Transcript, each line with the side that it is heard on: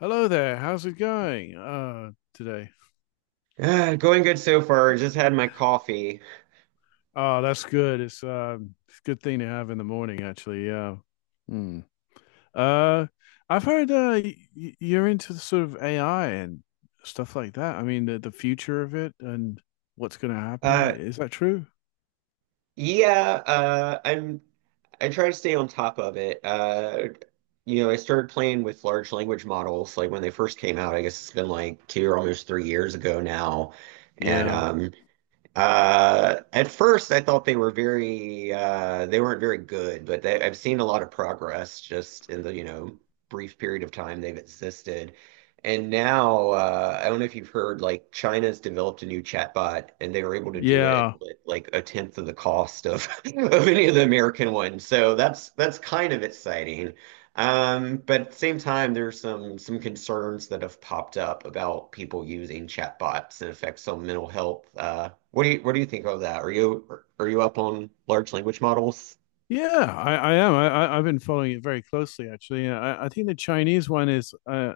left: Hello there. How's it going today?
right: Going good so far. Just had my coffee.
left: Oh, that's good. It's a good thing to have in the morning, actually. Yeah. Hmm. Uh, I've heard you're into the sort of AI and stuff like that. I mean, the future of it and what's going to happen.
right: Uh,
left: Is that true?
right: yeah, I try to stay on top of it. You know, I started playing with large language models like when they first came out. I guess it's been like two or almost 3 years ago now. And
left: Yeah.
right: At first, I thought they were very they weren't very good, but I've seen a lot of progress just in the, you know, brief period of time they've existed. And now, I don't know if you've heard, like China's developed a new chatbot, and they were able to do it
left: Yeah.
right: with like a tenth of the cost of of any of the American ones. So that's kind of exciting. But at the same time, there's some concerns that have popped up about people using chatbots and effects on mental health. What do you think of that? Are you are you up on large language models?
left: Yeah, I am. I've been following it very closely, actually. I think the Chinese one is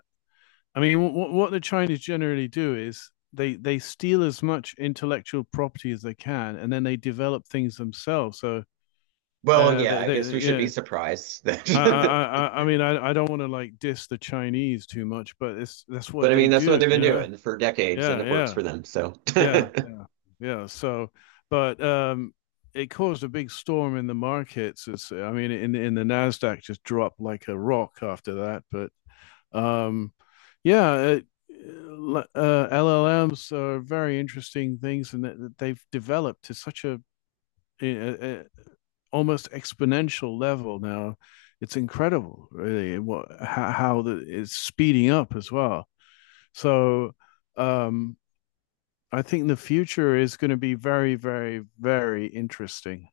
left: I mean, what the Chinese generally do is they steal as much intellectual property as they can, and then they develop things themselves. So
right: Well, yeah, I guess
left: they
right: we should be
left: yeah.
right: surprised
left: I I
right: that,
left: I don't want to like diss the Chinese too much, but it's that's
right: but
left: what
right: I
left: they
right: mean that's what
left: do,
right: they've been
left: you know.
right: doing for decades, and
left: Yeah,
right: it works
left: yeah,
right: for them. So
left: yeah, yeah, yeah. So, but it caused a big storm in the markets. It's, I mean, in the Nasdaq just dropped like a rock after that, but. Um, yeah, uh, LLMs are very interesting things, and that they've developed to such a almost exponential level now. It's incredible, really, what how the, it's speeding up as well. So, um, I think the future is going to be very, very, very interesting.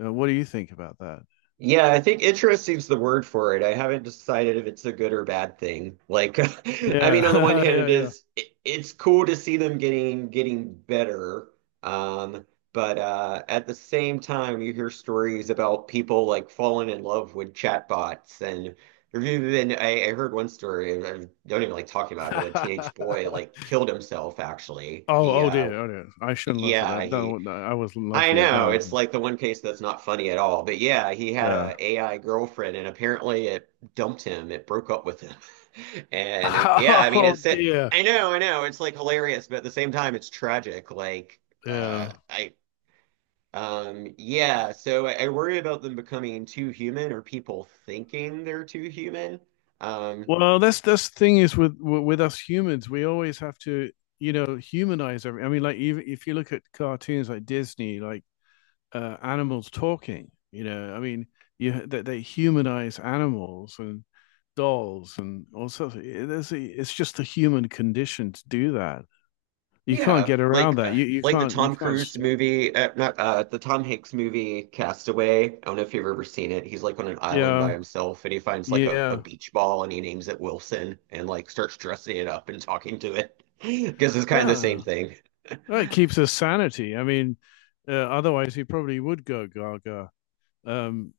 left: What do you think about that?
right: Yeah, I think interesting's the word for it. I haven't decided if it's a good or bad thing. Like, I mean, on the one
left: Yeah,
right: hand,
left: yeah,
right: it's cool to see them getting better. Um, but At the same time, you hear stories about people like falling in love with chatbots. And there's even I heard one story. I don't even like talking about it, but a
left: yeah.
right: teenage boy like killed himself. Actually,
left: Oh,
right: he
left: oh
right: uh,
left: dear, oh dear. I shouldn't laugh at
right: yeah,
left: that.
right: he
left: No, no, I wasn't
right: I
left: laughing at
right: know it's
left: that.
right: like the one case that's not funny at all. But yeah, he had a
left: Yeah.
right: AI girlfriend, and apparently it dumped him. It broke up with him. And yeah, I mean
left: Oh
right: it's it.
left: dear.
right: I know, I know. It's like hilarious, but at the same time, it's tragic. Like
left: Yeah.
right: I yeah. So I worry about them becoming too human or people thinking they're too human. Um,
left: Well, that's the thing is with us humans, we always have to, humanize every. I mean, like even if you look at cartoons like Disney, like animals talking, you know, I mean, you they humanize animals and dolls and all sorts. Of, it's just the human condition to do that. You can't
right: Yeah,
left: get around that.
right: like the
left: You
right: Tom
left: can't
right: Cruise
left: stop.
right: movie, not the Tom Hanks movie, Castaway. I don't know if you've ever seen it. He's like on an island by
left: Yeah.
right: himself, and he finds like a
left: Yeah.
right: beach ball, and he names it Wilson, and like starts dressing it up and talking to it, because it's kind of the same
left: Yeah.
right: thing.
left: Well, it keeps us sanity. I mean, otherwise he probably would go gaga. Um,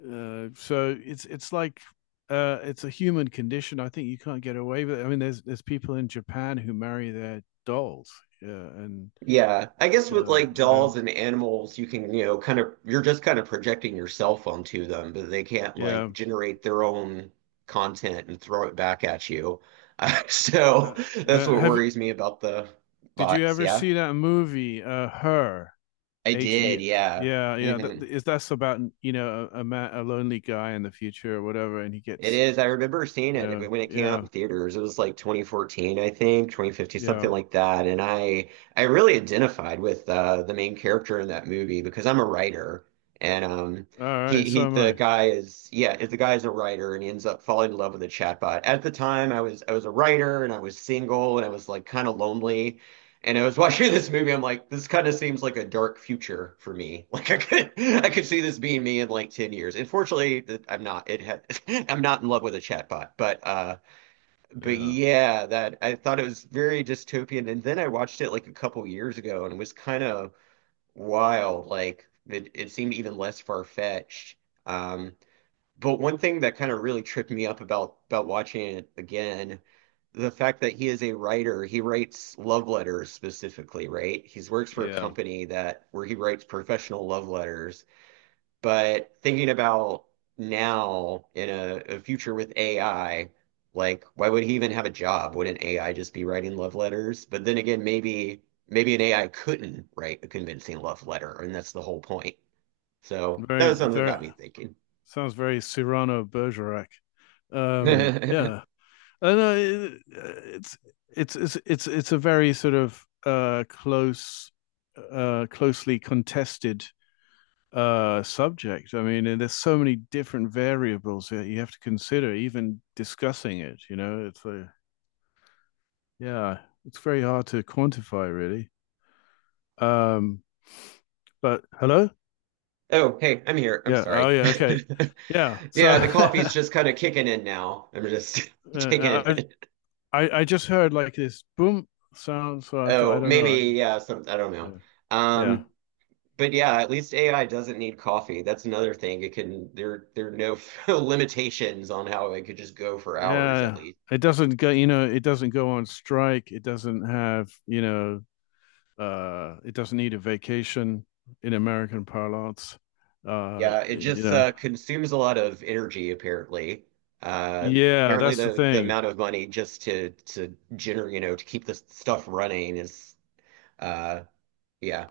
left: so it's like it's a human condition. I think you can't get away with it. I mean, there's people in Japan who marry their dolls. Yeah, and
right: Yeah, I guess with like
left: you know,
right: dolls and animals, you can, you know, kind of, you're just kind of projecting yourself onto them, but they can't like
left: yeah.
right: generate their own content and throw it back at you. So
left: Uh,
right: that's
left: uh,
right: what
left: have
right: worries me about the
left: did you
right: bots.
left: ever
right: Yeah,
left: see that movie? Her.
right: I
left: H E.
right: did. Yeah.
left: Yeah, yeah. That,
right: Hmm.
left: is that's about you know a man, a lonely guy in the future or whatever, and he
right: It
left: gets
right: is. I remember seeing
left: you
right: it
left: know,
right: when it came out in
left: yeah.
right: theaters. It was like 2014, I think, 2015, something
left: Yeah.
right: like that. And I really identified with the main character in that movie because I'm a writer, and
left: All right.
right: he
left: So am
right: the
left: I.
right: guy is yeah the guy is a writer and he ends up falling in love with a chatbot. At the time, I was a writer and I was single and I was like kind of lonely, and I was watching this movie, I'm like, this kind of seems like a dark future for me. Like I could see this being me in like 10 years. Unfortunately, I'm not. It had, I'm not in love with a chatbot, but
left: Yeah.
right: yeah, that I thought it was very dystopian. And then I watched it like a couple years ago, and it was kind of wild. Like it seemed even less far-fetched. Um, but one thing that kind of really tripped me up about watching it again, the fact that he is a writer, he writes love letters specifically, right? He works for a
left: Yeah.
right: company that where he writes professional love letters. But thinking about now in a future with AI, like why would he even have a job? Wouldn't AI just be writing love letters? But then again, maybe an AI couldn't write a convincing love letter, and that's the whole point. So that
left: Very,
right: was something that got
left: very,
right: me thinking.
left: sounds very Cyrano Bergerac. Yeah. And it, it's a very sort of, close, closely contested, subject. I mean, and there's so many different variables that you have to consider, even discussing it, you know, it's a, yeah, it's very hard to quantify really. Um, but hello?
right: Oh, hey, I'm here. I'm
left: Yeah. Oh,
right: sorry.
left: yeah. Okay. Yeah. So
right: Yeah, the coffee's just kind of kicking in now. I'm just taking it
left: I,
right: in.
left: I just heard like this boom sound, so I thought I
right: Oh,
left: don't know. I,
right: maybe, yeah, some, I don't know.
left: yeah. Yeah.
right: Um, but yeah, at least AI doesn't need coffee. That's another thing. There are no limitations on how it could just go for hours at
left: Yeah.
right: least.
left: It doesn't go. You know, it doesn't go on strike. It doesn't have. You know, it doesn't need a vacation in American parlance.
right: Yeah, it
left: You
right: just
left: know.
right: consumes a lot of energy apparently. Uh,
left: Yeah,
right: Apparently
left: that's the
right: the
left: thing.
right: amount of money just to generate, you know, to keep this stuff running is, uh, yeah.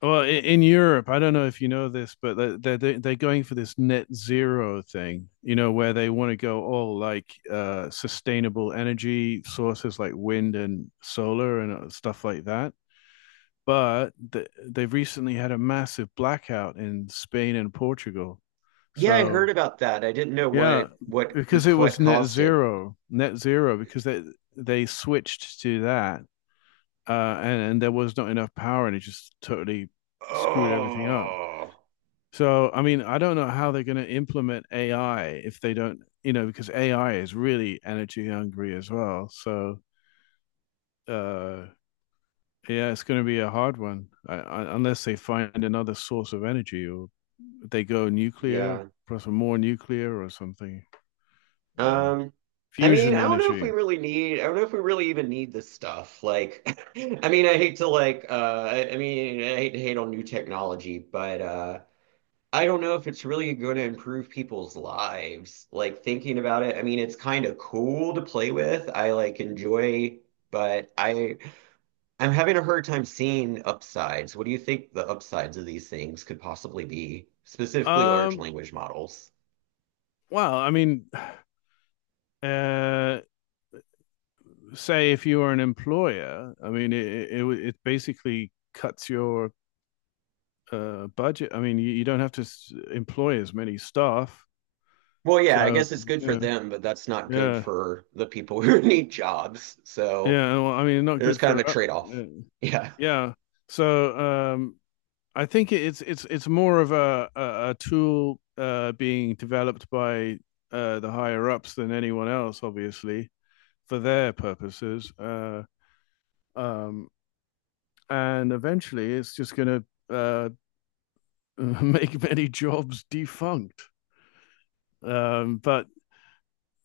left: Well, in Europe, I don't know if you know this, but are they're going for this net zero thing, you know, where they want to go all like sustainable energy sources like wind and solar and stuff like that. But th they've recently had a massive blackout in Spain and Portugal.
right: Yeah, I
left: So
right: heard about that. I didn't know
left: yeah,
right: what was
left: because it was
right: what caused it.
left: net zero, because they switched to that, and there was not enough power, and it just totally screwed everything up.
right: Oh,
left: So, I mean, I don't know how they're going to implement AI if they don't, you know, because AI is really energy hungry as well. So, uh, yeah, it's going to be a hard one I, unless they find another source of energy or they go nuclear,
right: yeah.
left: plus more nuclear or something, uh,
right: Um, I mean,
left: fusion
right: I don't know if
left: energy.
right: we really need. I don't know if we really even need this stuff. Like, I mean, I mean, I hate to hate on new technology, but I don't know if it's really going to improve people's lives. Like thinking about it, I mean, it's kind of cool to play with. I like enjoy, but I'm having a hard time seeing upsides. What do you think the upsides of these things could possibly be, specifically large
left: Um,
right: language models?
left: well, I mean, uh, say if you are an employer, I mean, it basically cuts your budget. I mean, you don't have to employ as many staff.
right: Well, yeah, I
left: So
right: guess it's good for
left: yeah,
right: them, but that's not good
left: yeah,
right: for the people who need jobs. So
left: yeah. Well, I mean, not
right: there's
left: good
right: kind of
left: for.
right: a trade-off.
left: u-
right: Yeah.
left: yeah. Yeah. So I think it's more of a a tool being developed by the higher ups than anyone else, obviously, for their purposes. Um, and eventually, it's just going to make many jobs defunct. But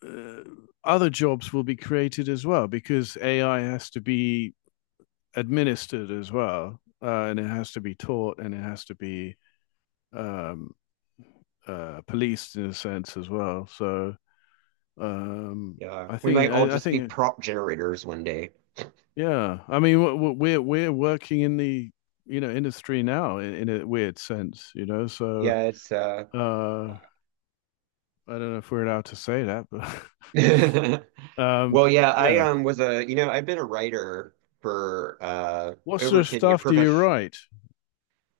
left: uh, other jobs will be created as well because AI has to be administered as well, and it has to be taught and it has to be um, policed in a sense as well. So um,
right: Yeah. We might all
left: I
right: just be
left: think
right: prop generators one day.
left: yeah, I mean we're working in the you know industry now in a weird sense, you know. So
right: Yeah, it's
left: uh, I don't know if we're allowed to say that, but um,
right: Well, yeah, I
left: yeah.
right: was you know, I've been a writer for
left: What sort
right: over
left: of
right: 10 years,
left: stuff do you
right: professional
left: write?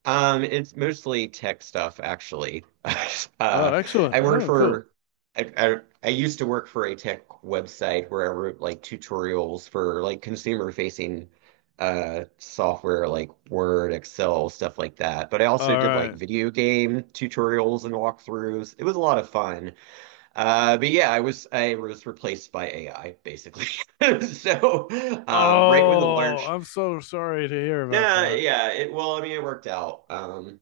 right: It's mostly tech stuff, actually. Uh,
left: Oh,
right: I
left: excellent.
right: worked
left: Oh, cool.
right: for, I used to work for a tech website where I wrote like tutorials for like consumer facing software like Word, Excel, stuff like that. But I also
left: All
right: did like
left: right.
right: video game tutorials and walkthroughs. It was a lot of fun. But yeah, I was replaced by AI basically. So, um, right when the
left: Oh,
right: large,
left: I'm so sorry to hear about
right: nah,
left: that.
right: yeah, it well, I mean, it worked out.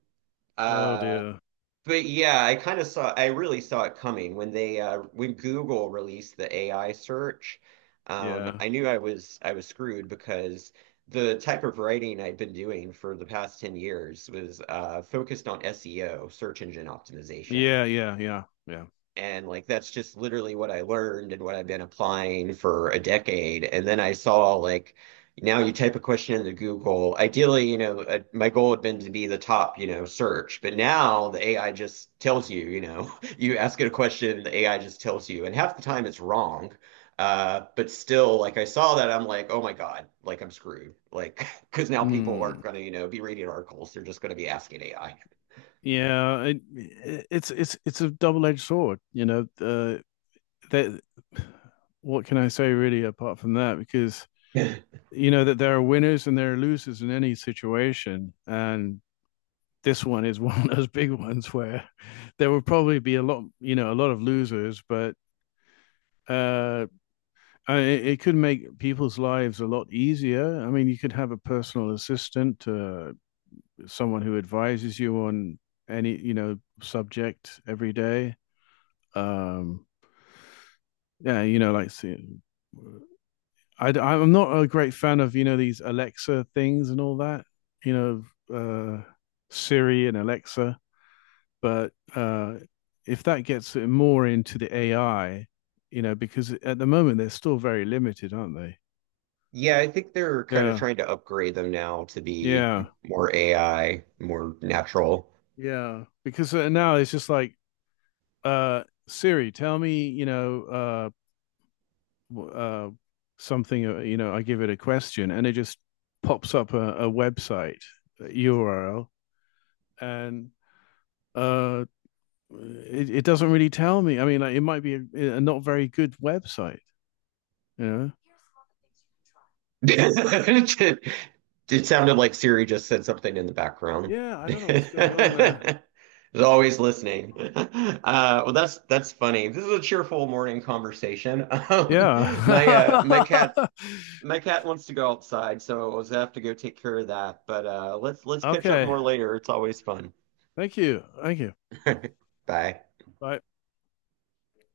left: Oh
right: uh,
left: dear.
right: but yeah, I really saw it coming when they, when Google released the AI search.
left: Yeah.
right: I knew I was screwed because the type of writing I'd been doing for the past 10 years was, focused on SEO, search engine optimization.
left: Yeah. Yeah. Yeah. Yeah.
right: And like that's just literally what I learned and what I've been applying for a decade. And then I saw like now you type a question into Google. Ideally, you know, my goal had been to be the top, you know, search, but now the AI just tells you, you know, you ask it a question, the AI just tells you, and half the time it's wrong. But still, like I saw that, I'm like, oh my God, like I'm screwed. Like, because now people
left: Hmm.
right: aren't going to, you know, be reading articles. They're just going to be asking AI.
left: Yeah. It, it's a double-edged sword. You know. That. What can I say really apart from that? Because you know that there are winners and there are losers in any situation, and this one is one of those big ones where there will probably be a lot. You know, a lot of losers, but uh. It, it could make people's lives a lot easier. I mean, you could have a personal assistant, someone who advises you on any you know subject every day. Um, yeah, you know, like I'm not a great fan of you know these Alexa things and all that. You know, Siri and Alexa, but if that gets more into the AI, you know, because at the moment they're still very limited, aren't they?
right: Yeah, I think they're kind of
left: Yeah,
right: trying to upgrade them now to be
left: yeah.
right: more AI, more natural.
left: Yeah, because now it's just like Siri, tell me, you know, uh something, you know, I give it a question and it just pops up a website, a URL, and uh it, it doesn't really tell me. I mean, like, it might be a not very good website, you know.
right: It sounded like Siri just said something in the background.
left: Yeah, I don't know what's going on there.
right: It's always listening. Well, that's funny. This is a cheerful morning conversation. Um, my cat
left: Yeah.
right: my cat wants to go outside, so I was gonna have to go take care of that. But let's catch up
left: Okay.
right: more later. It's always fun.
left: Thank you. Thank you.
right: Bye.
left: Bye.